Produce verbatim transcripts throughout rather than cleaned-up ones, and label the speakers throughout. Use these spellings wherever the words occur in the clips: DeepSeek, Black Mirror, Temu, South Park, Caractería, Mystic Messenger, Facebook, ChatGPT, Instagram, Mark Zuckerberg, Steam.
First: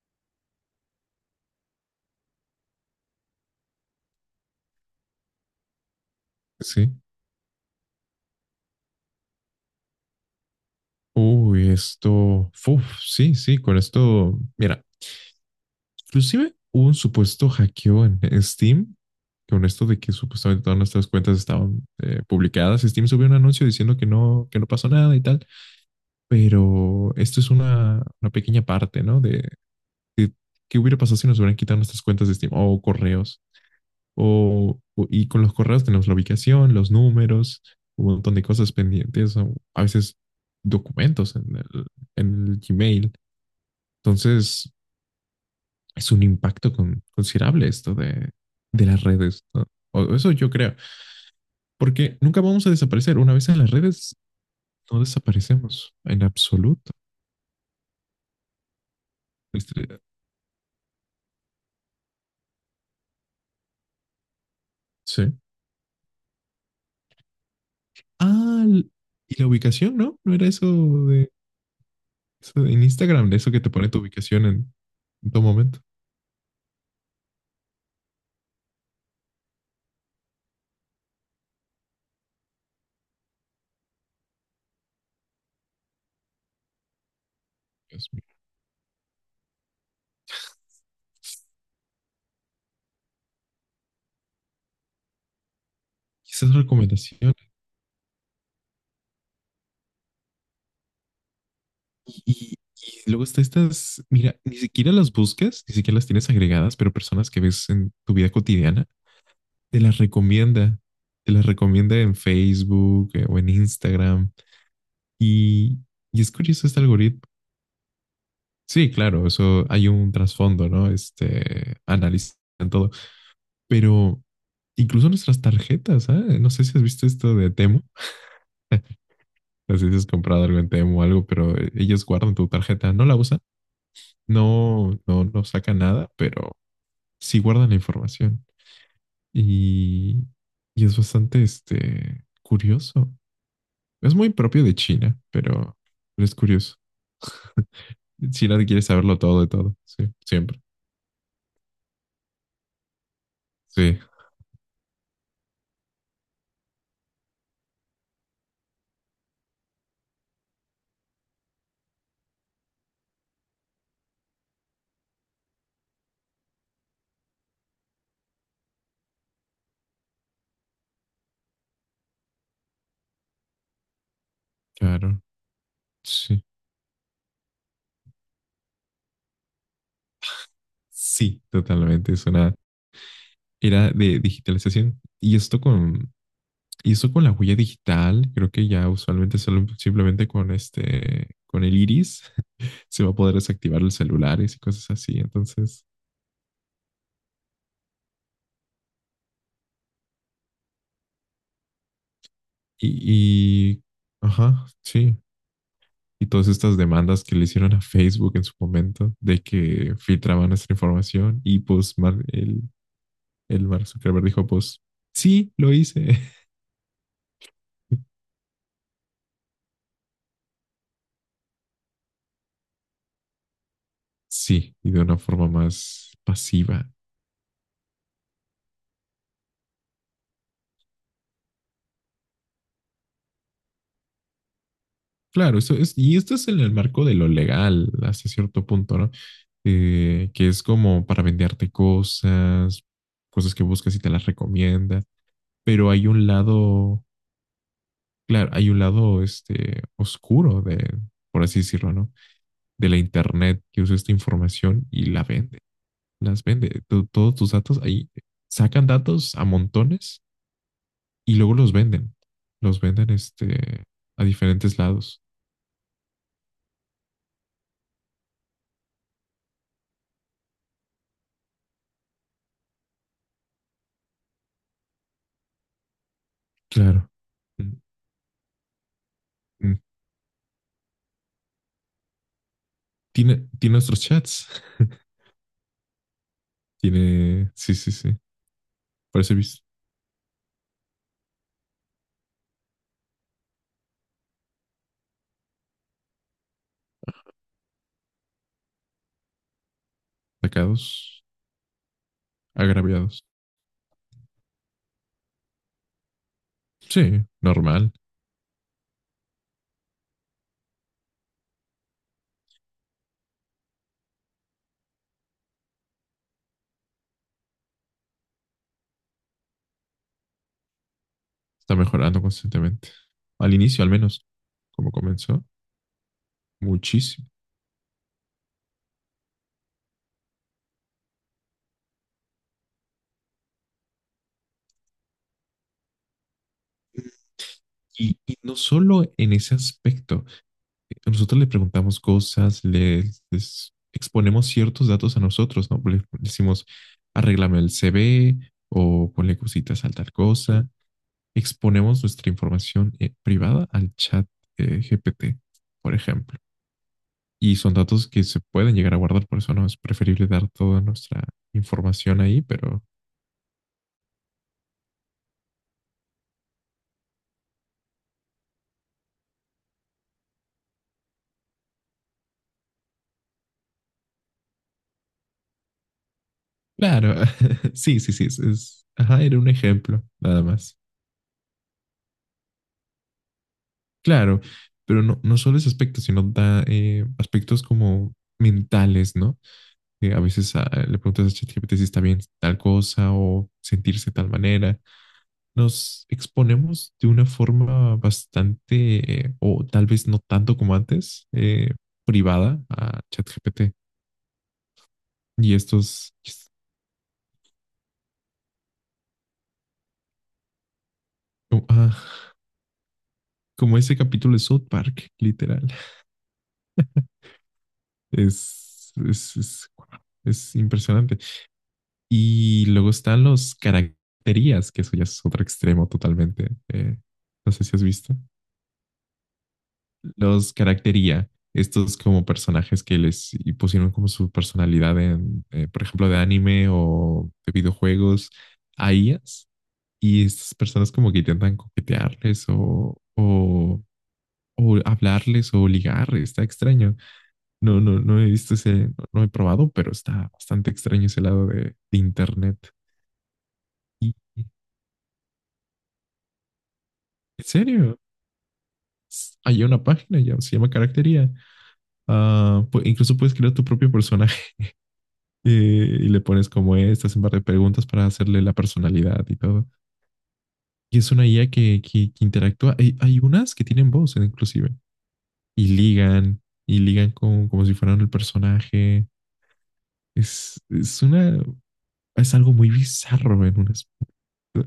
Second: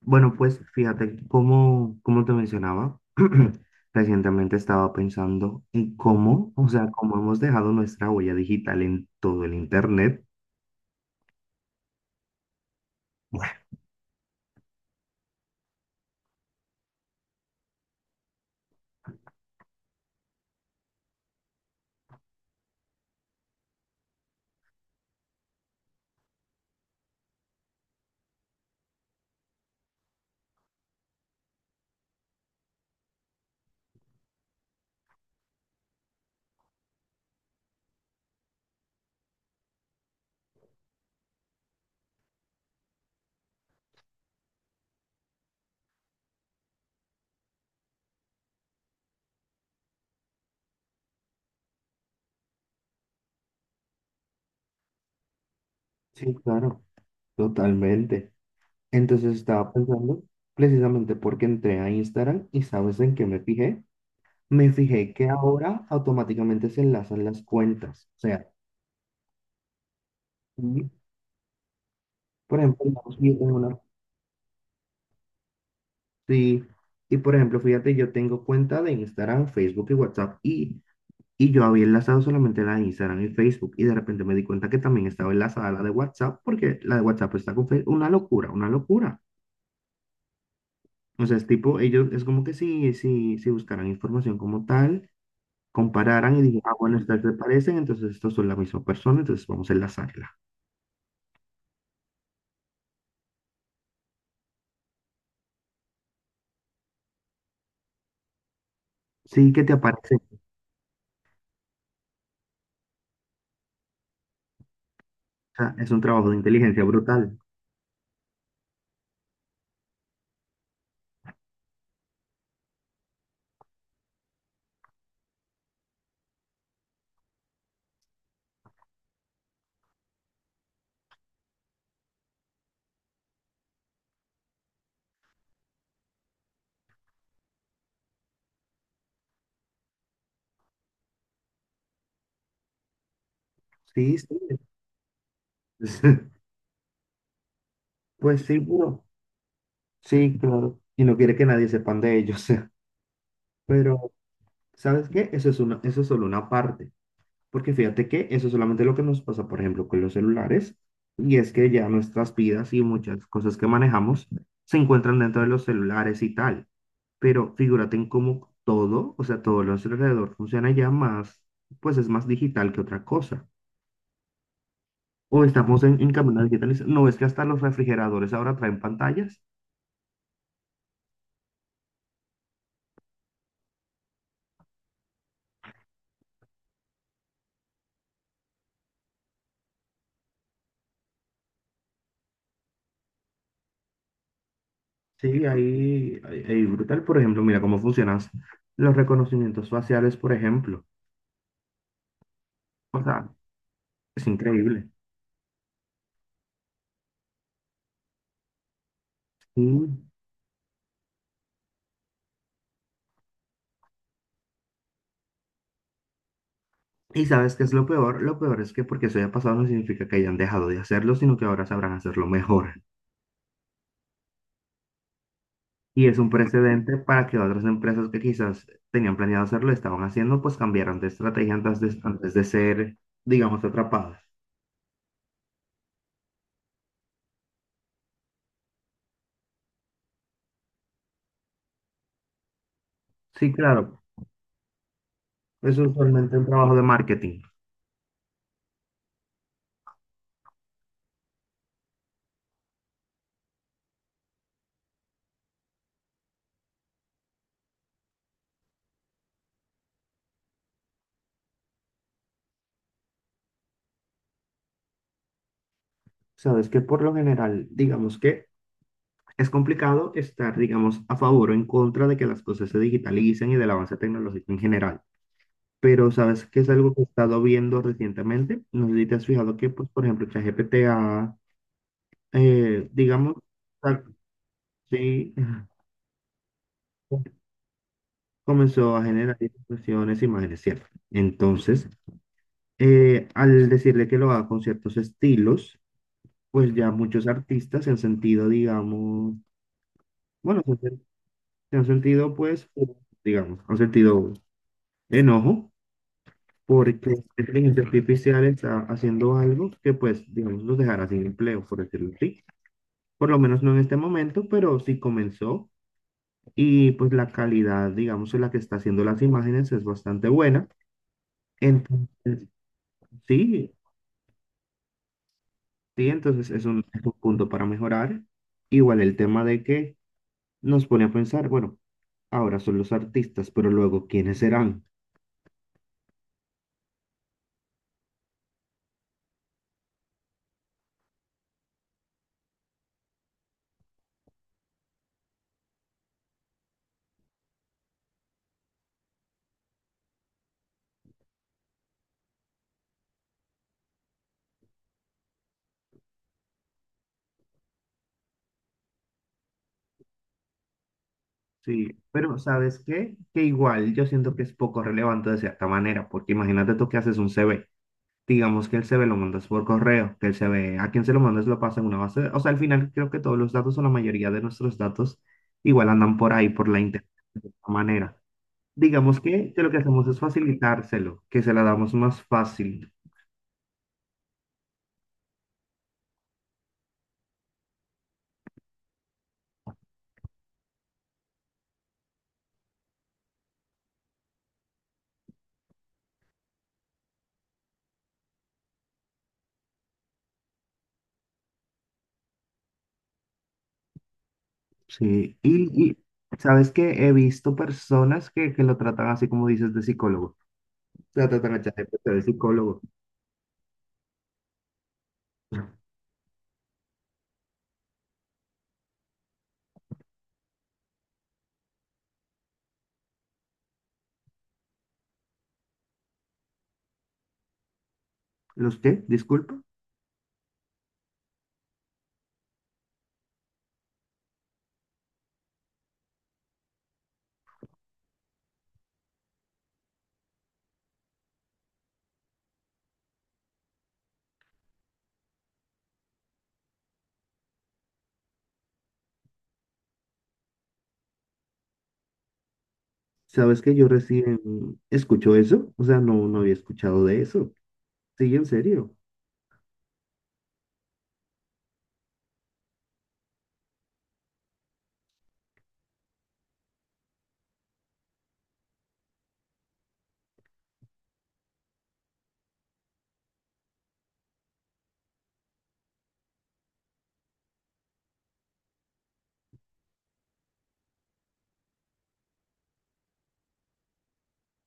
Speaker 1: Bueno, pues fíjate, como, como te mencionaba, recientemente estaba pensando en cómo, o sea,
Speaker 2: Sí.
Speaker 1: cómo hemos dejado nuestra huella digital en todo el Internet.
Speaker 2: Uy, esto. Uf, sí, sí, con esto. Mira, inclusive hubo un supuesto hackeo en Steam, con esto de que supuestamente todas nuestras cuentas estaban eh, publicadas. Steam subió un anuncio diciendo que no, que no pasó nada y tal. Pero esto es una, una pequeña parte, ¿no? De, de qué hubiera pasado si nos hubieran quitado nuestras cuentas de Steam o correos. O, o- y con los correos tenemos la ubicación, los números, un montón de cosas pendientes, o a veces documentos en el, en el Gmail. Entonces, es un impacto con- considerable esto de, de las redes, ¿no? O eso yo creo, porque nunca vamos a desaparecer. Una vez en las redes, no desaparecemos en
Speaker 1: Sí, claro,
Speaker 2: absoluto.
Speaker 1: totalmente. Entonces estaba
Speaker 2: Este,
Speaker 1: pensando, precisamente porque entré a Instagram y ¿sabes en qué me fijé? Me fijé que
Speaker 2: Sí.
Speaker 1: ahora automáticamente se enlazan las cuentas. O sea,
Speaker 2: Ah, l- y la ubicación, ¿no? No era eso
Speaker 1: y,
Speaker 2: de,
Speaker 1: por
Speaker 2: eso de- en
Speaker 1: ejemplo, digamos que
Speaker 2: Instagram, de
Speaker 1: yo
Speaker 2: eso
Speaker 1: tengo
Speaker 2: que te
Speaker 1: una-
Speaker 2: pone tu ubicación en, en todo momento.
Speaker 1: sí, y por ejemplo, fíjate, yo tengo cuenta de Instagram, Facebook y WhatsApp y Y yo había enlazado solamente la de Instagram y Facebook y de repente me di cuenta que también estaba enlazada la de WhatsApp porque la de WhatsApp está con Facebook.
Speaker 2: Dios
Speaker 1: Una
Speaker 2: mío.
Speaker 1: locura, una locura. O sea, es tipo, ellos es como que si, si, si buscaran información como tal,
Speaker 2: Y
Speaker 1: compararan y
Speaker 2: Esas
Speaker 1: dijeran, ah, bueno, estas se
Speaker 2: recomendaciones.
Speaker 1: parecen, entonces estos son la misma persona, entonces vamos a enlazarla.
Speaker 2: Y, y- y luego está estas, mira, ni siquiera las buscas, ni siquiera las tienes agregadas, pero personas que ves en tu vida cotidiana
Speaker 1: Sí, que te
Speaker 2: te las
Speaker 1: aparece. O
Speaker 2: recomienda, te las recomienda en Facebook, eh, o en Instagram.
Speaker 1: sea,
Speaker 2: Y,
Speaker 1: es un
Speaker 2: y
Speaker 1: trabajo
Speaker 2: es
Speaker 1: de
Speaker 2: curioso este
Speaker 1: inteligencia
Speaker 2: algoritmo.
Speaker 1: brutal.
Speaker 2: Sí, claro, eso hay un trasfondo, ¿no? Este, analizan todo, pero incluso nuestras tarjetas, ¿eh? No sé si has visto esto de Temu. No sé si has comprado algo en Temu o algo, pero ellos guardan tu tarjeta, no la usan, no, no, no sacan nada, pero sí guardan la información. Y, y es bastante, este, curioso. Es
Speaker 1: Sí, sí.
Speaker 2: muy propio de China, pero, pero es curioso.
Speaker 1: Pues sí,
Speaker 2: China quiere
Speaker 1: bro.
Speaker 2: saberlo todo de todo, sí,
Speaker 1: Sí,
Speaker 2: siempre.
Speaker 1: claro. Y no quiere que nadie sepan de ellos.
Speaker 2: Sí,
Speaker 1: Pero, ¿sabes qué? Eso es una, eso es solo una parte. Porque fíjate que eso es solamente lo que nos pasa, por ejemplo, con los celulares, y es que ya nuestras vidas y muchas cosas que manejamos se encuentran dentro de los celulares y tal. Pero figúrate en cómo todo, o sea, todo lo a nuestro alrededor funciona ya más, pues es más digital que otra cosa.
Speaker 2: claro,
Speaker 1: O estamos en, en camino
Speaker 2: sí,
Speaker 1: a digitalizar. No es que hasta los refrigeradores ahora traen pantallas.
Speaker 2: sí, totalmente. Es una era de digitalización y esto con, y esto con la huella digital, creo que ya usualmente solo- simplemente con este, con el iris se va a poder desactivar los celulares y cosas así.
Speaker 1: Sí,
Speaker 2: Entonces,
Speaker 1: ahí, ahí, ahí brutal. Por ejemplo, mira cómo funcionan los reconocimientos faciales, por ejemplo. O sea,
Speaker 2: y, y
Speaker 1: es
Speaker 2: ajá,
Speaker 1: increíble.
Speaker 2: sí, y todas estas demandas que le hicieron a Facebook en su momento de
Speaker 1: Sí.
Speaker 2: que filtraban nuestra información y pues Mar- el, el Mark Zuckerberg dijo pues sí, lo hice.
Speaker 1: Y sabes qué es lo peor, lo peor es que porque eso haya pasado no significa que hayan dejado de hacerlo, sino que ahora sabrán hacerlo mejor.
Speaker 2: Sí, y de una forma
Speaker 1: Y
Speaker 2: más
Speaker 1: es un
Speaker 2: pasiva.
Speaker 1: precedente para que otras empresas que quizás tenían planeado hacerlo, estaban haciendo, pues cambiaran de estrategia antes de, antes de ser, digamos, atrapadas.
Speaker 2: Claro, eso es, y esto es en el marco de lo legal hasta cierto punto, ¿no? Eh, que es como para venderte cosas,
Speaker 1: Sí,
Speaker 2: cosas que buscas y
Speaker 1: claro,
Speaker 2: te las recomienda,
Speaker 1: eso es
Speaker 2: pero hay un
Speaker 1: usualmente un trabajo de
Speaker 2: lado,
Speaker 1: marketing.
Speaker 2: claro, hay un lado este, oscuro de, por así decirlo, ¿no? De la internet que usa esta información y la vende, las vende. Tu- todos tus datos ahí sacan datos a montones y luego los venden. Los venden, este, a diferentes lados.
Speaker 1: Sabes que por lo general, digamos que es complicado estar, digamos, a favor o en contra de que las cosas se digitalicen y del avance tecnológico en general. Pero sabes que es algo que he
Speaker 2: Claro.
Speaker 1: estado
Speaker 2: Mm,
Speaker 1: viendo recientemente. No sé si te has fijado que,
Speaker 2: mm.
Speaker 1: pues, por ejemplo, ChatGPT ha, eh, digamos,
Speaker 2: Tiene, tiene nuestros
Speaker 1: ah,
Speaker 2: chats.
Speaker 1: sí,
Speaker 2: Tiene, sí, sí, sí.
Speaker 1: comenzó a
Speaker 2: Parece
Speaker 1: generar
Speaker 2: vis-
Speaker 1: expresiones, imágenes, ¿cierto? Entonces, eh, al decirle que lo haga con ciertos estilos, pues ya muchos artistas se han sentido, digamos, bueno, se han sen-
Speaker 2: sacados,
Speaker 1: se han sentido, pues,
Speaker 2: agraviados.
Speaker 1: digamos, han sentido enojo porque la
Speaker 2: Sí,
Speaker 1: inteligencia
Speaker 2: normal.
Speaker 1: artificial está haciendo algo que, pues, digamos, los dejará sin empleo, por decirlo así. Por lo menos no en este momento, pero sí comenzó y pues la calidad, digamos, en la que está haciendo las imágenes es bastante buena.
Speaker 2: Está mejorando
Speaker 1: Entonces,
Speaker 2: constantemente. Al
Speaker 1: sí,
Speaker 2: inicio, al menos, como comenzó,
Speaker 1: sí, entonces es un, es un
Speaker 2: muchísimo.
Speaker 1: punto para mejorar. Igual el tema de que nos pone a pensar, bueno, ahora son los artistas, pero luego, ¿quiénes serán?
Speaker 2: Y, y no solo en ese aspecto. Nosotros le preguntamos cosas, le les exponemos ciertos datos a nosotros, ¿no? Le decimos, arréglame el C V o ponle cositas a tal cosa. Exponemos nuestra información, eh, privada al chat, eh, G P T, por ejemplo. Y son datos que se pueden llegar a guardar, por eso no es preferible dar toda nuestra
Speaker 1: Sí,
Speaker 2: información
Speaker 1: pero
Speaker 2: ahí,
Speaker 1: ¿sabes
Speaker 2: pero
Speaker 1: qué? Que igual yo siento que es poco relevante de cierta manera, porque imagínate tú que haces un C V. Digamos que él se ve lo mandas por correo, que él se ve a quien se lo mandas lo pasa en una base. de- O sea, al final creo que todos los datos o la mayoría de nuestros datos igual andan por ahí, por la internet,
Speaker 2: claro.
Speaker 1: de alguna
Speaker 2: Sí, sí,
Speaker 1: manera.
Speaker 2: sí, es, es-
Speaker 1: Digamos
Speaker 2: ajá, era un
Speaker 1: que, que lo que
Speaker 2: ejemplo,
Speaker 1: hacemos es
Speaker 2: nada más.
Speaker 1: facilitárselo, que se la damos más fácil.
Speaker 2: Claro, pero no, no solo ese aspecto, sino da eh, aspectos como mentales, ¿no? Eh, a veces, ah, le preguntas a ChatGPT si está bien tal cosa o sentirse de tal manera. Nos exponemos de una forma bastante, eh, o tal vez no tanto como antes, eh, privada a ChatGPT.
Speaker 1: Sí,
Speaker 2: Y
Speaker 1: y, y
Speaker 2: estos, es-
Speaker 1: sabes que he visto personas que, que lo tratan así como dices de psicólogo. O sea, tratan a
Speaker 2: como,
Speaker 1: ChatGPT de
Speaker 2: ah,
Speaker 1: psicólogo.
Speaker 2: como ese capítulo de South Park, literal, es, es, es, es impresionante. Y luego están los caracterías, que eso ya es otro extremo totalmente. Eh, no sé si has visto.
Speaker 1: ¿Los qué? Disculpa.
Speaker 2: Los caractería, estos como personajes que les y pusieron como su personalidad en, eh, por ejemplo, de anime o de videojuegos a I As. Y estas personas como que intentan coquetearles o, o, o hablarles o ligar. Está extraño. No, no, no he visto ese, no, no he probado, pero está bastante extraño ese lado de, de internet.
Speaker 1: ¿Sabes que yo
Speaker 2: Y-
Speaker 1: recién escucho eso? O sea, no, no había escuchado de
Speaker 2: ¿En
Speaker 1: eso.
Speaker 2: serio?
Speaker 1: Sí, en serio.
Speaker 2: Hay una página ya, se llama Caractería. Ah, pu- incluso puedes crear tu propio personaje. eh, y le pones como es, te hacen par de preguntas para hacerle la personalidad y todo. Y es una I A que, que- que interactúa. Hay, hay unas que tienen voz, eh, inclusive, y ligan, y ligan con, como si fueran el personaje. Es, es una, es algo muy bizarro en un aspecto.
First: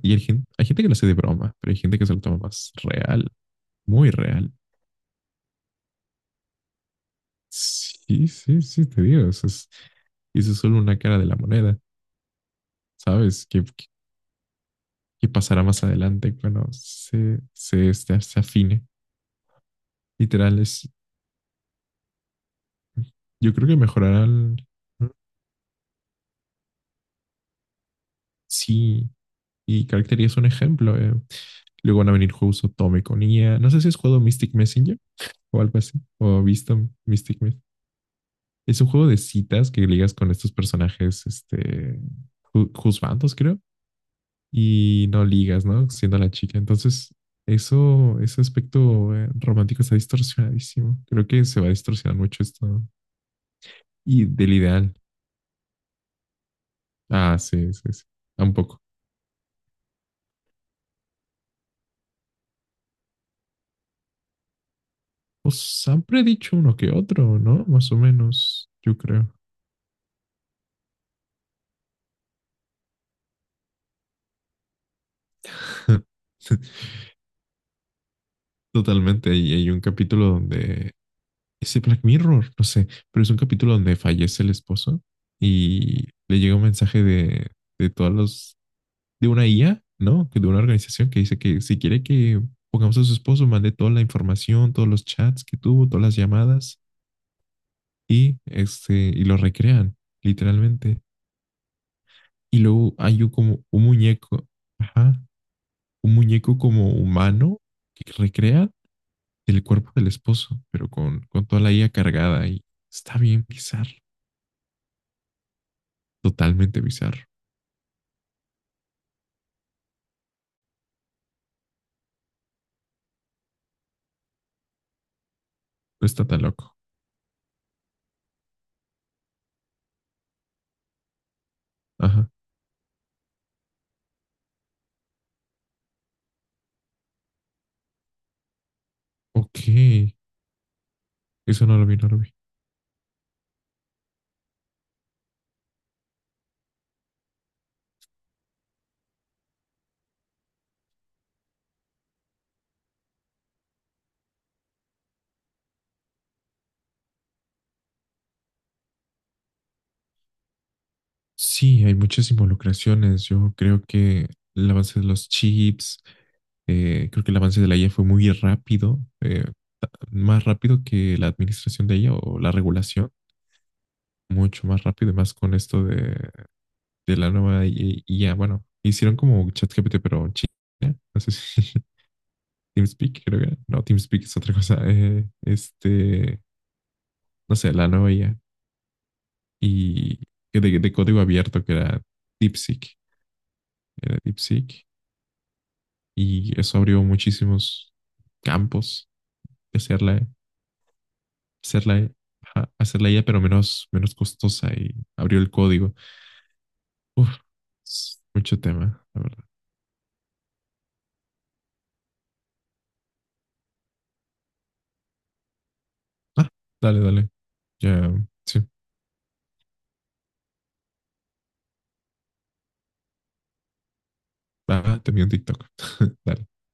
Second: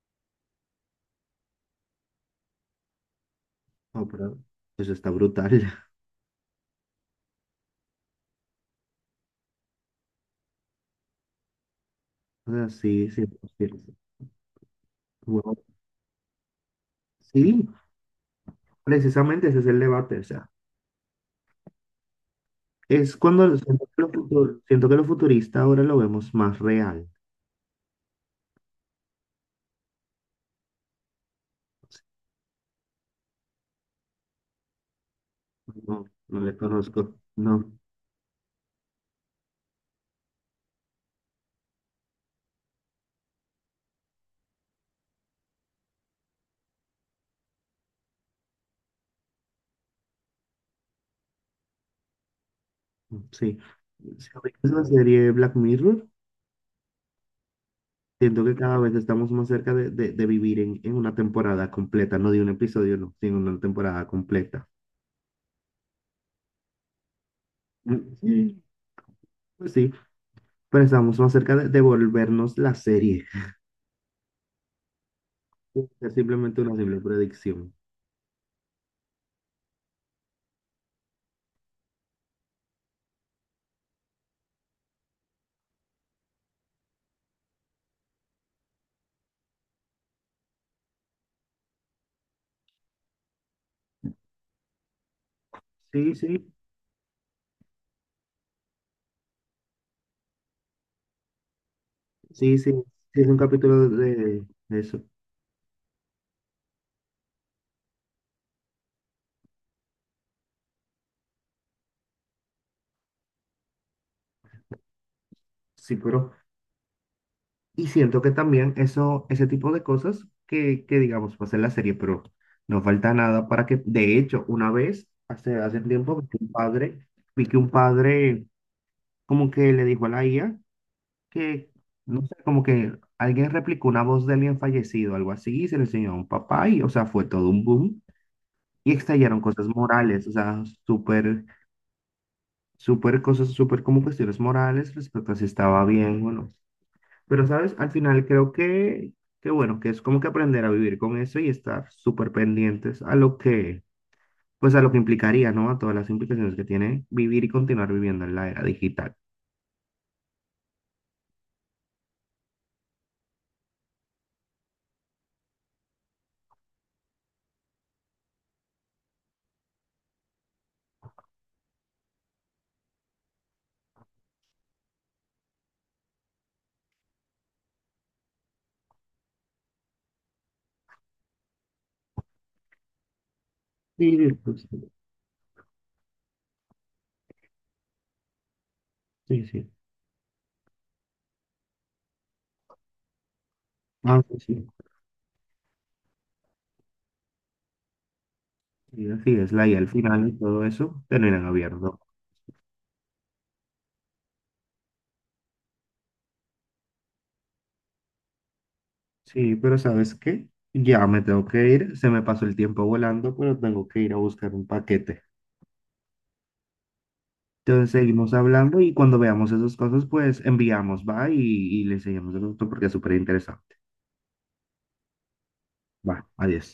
Speaker 2: Y hay gente, hay gente que lo hace de broma, pero hay gente que se lo toma más real,
Speaker 1: No,
Speaker 2: muy
Speaker 1: pero
Speaker 2: real.
Speaker 1: eso está brutal.
Speaker 2: Sí, sí, sí, te digo, eso es, eso es solo una cara de la moneda.
Speaker 1: O sea, sí, sí,
Speaker 2: ¿Sabes? ¿Qué,
Speaker 1: sí.
Speaker 2: qué- qué
Speaker 1: Bueno,
Speaker 2: pasará más adelante cuando se,
Speaker 1: sí,
Speaker 2: se, este, se afine?
Speaker 1: precisamente ese es el debate. O sea,
Speaker 2: Literal, es,
Speaker 1: es
Speaker 2: yo
Speaker 1: cuando
Speaker 2: creo que
Speaker 1: siento que lo
Speaker 2: mejorarán.
Speaker 1: futu- siento que lo
Speaker 2: Mm.
Speaker 1: futurista ahora lo vemos más real.
Speaker 2: Sí, y Caracteria es un ejemplo. eh. Luego van a venir juegos Otome con I a. No sé si has jugado Mystic Messenger o algo así,
Speaker 1: No, no
Speaker 2: o
Speaker 1: le
Speaker 2: visto
Speaker 1: conozco.
Speaker 2: Mystic Messenger.
Speaker 1: No,
Speaker 2: Es un juego de citas que ligas con estos personajes, este, ju- juzbandos, creo. Y no ligas, ¿no? Siendo la chica. Entonces, eso, ese aspecto, eh, romántico, está distorsionadísimo. Creo que se va a distorsionar mucho esto, ¿no?
Speaker 1: sí.
Speaker 2: Y
Speaker 1: Si
Speaker 2: del
Speaker 1: ubicas la
Speaker 2: ideal.
Speaker 1: serie Black Mirror,
Speaker 2: Ah, sí, sí, sí.
Speaker 1: siento que cada
Speaker 2: Tampoco.
Speaker 1: vez estamos más cerca de, de- de vivir en, en una temporada completa, no de un episodio, no, sino una temporada completa.
Speaker 2: Os han predicho uno que otro, ¿no? Más o
Speaker 1: Mm, sí,
Speaker 2: menos, yo creo.
Speaker 1: pues sí, pero estamos más cerca de, de volvernos la serie. Es simplemente una simple predicción.
Speaker 2: Totalmente. Y hay un capítulo donde... Ese Black Mirror, no sé, pero es un capítulo donde fallece el esposo y le llega un mensaje de, de todos los, de una I A, ¿no? Que de una organización que dice que si quiere que pongamos a su esposo, mande toda la información, todos los chats que tuvo, todas
Speaker 1: Sí,
Speaker 2: las
Speaker 1: sí,
Speaker 2: llamadas y, este, y lo recrean, literalmente.
Speaker 1: sí,
Speaker 2: Y
Speaker 1: sí,
Speaker 2: luego
Speaker 1: sí,
Speaker 2: hay
Speaker 1: es
Speaker 2: un,
Speaker 1: un
Speaker 2: como un
Speaker 1: capítulo de,
Speaker 2: muñeco,
Speaker 1: de eso.
Speaker 2: ajá, un muñeco como humano que recrea el cuerpo del esposo, pero con, con toda la I A cargada y está bien bizarro,
Speaker 1: Sí, pero.
Speaker 2: totalmente bizarro.
Speaker 1: Y siento que también eso, ese tipo de cosas que, que digamos, pasa en la serie, pero no falta nada para que. De hecho, una vez, hace, hace
Speaker 2: No
Speaker 1: tiempo,
Speaker 2: está
Speaker 1: vi que
Speaker 2: tan
Speaker 1: un
Speaker 2: loco.
Speaker 1: padre, vi que un padre como que le dijo a la I A que, no
Speaker 2: Ajá.
Speaker 1: sé, como que alguien replicó una voz de alguien fallecido, algo así, y se le enseñó a un papá, y, o sea, fue todo un boom. Y estallaron cosas
Speaker 2: Ok.
Speaker 1: morales, o sea, súper
Speaker 2: Eso no lo vi, no lo vi.
Speaker 1: súper cosas, súper como cuestiones morales respecto a si estaba bien o no. Pero, ¿sabes? Al final creo que, que bueno, que es como que aprender a vivir con eso y estar súper pendientes a lo que, pues a lo que implicaría, ¿no? A todas las implicaciones que tiene vivir y continuar viviendo en la era digital.
Speaker 2: Sí, hay muchas involucraciones. Yo creo que el avance de los chips, eh, creo que el avance de la I A fue muy rápido, eh, más rápido que la administración de ella o la regulación, mucho más rápido, y más con esto de, de la nueva I A. Bueno, hicieron como ChatGPT, pero China, no sé si TeamSpeak, creo que era. No,
Speaker 1: Sí,
Speaker 2: TeamSpeak es otra
Speaker 1: pues,
Speaker 2: cosa. Eh, este, no sé, la nueva I A
Speaker 1: sí, sí.
Speaker 2: y que de, de código abierto que era DeepSeek. Era
Speaker 1: Ah, pues sí.
Speaker 2: DeepSeek y eso abrió muchísimos
Speaker 1: Sí,
Speaker 2: campos
Speaker 1: así es, la I A
Speaker 2: de
Speaker 1: al
Speaker 2: ser la,
Speaker 1: final y todo eso terminan
Speaker 2: ser
Speaker 1: abierto.
Speaker 2: la- ajá, hacerla ella, pero menos, menos costosa y abrió el código. Uf, es mucho tema, la verdad.
Speaker 1: Sí, pero ¿sabes qué? Ya me tengo que ir, se me pasó el tiempo volando, pero tengo que ir a buscar un paquete.
Speaker 2: Ah, dale, dale.
Speaker 1: Entonces
Speaker 2: Ya,
Speaker 1: seguimos
Speaker 2: sí.
Speaker 1: hablando y cuando veamos esas cosas, pues enviamos, va, y, y le seguimos el otro porque es súper interesante.
Speaker 2: Ah, te vi un TikTok.
Speaker 1: Va,
Speaker 2: Dale.
Speaker 1: adiós.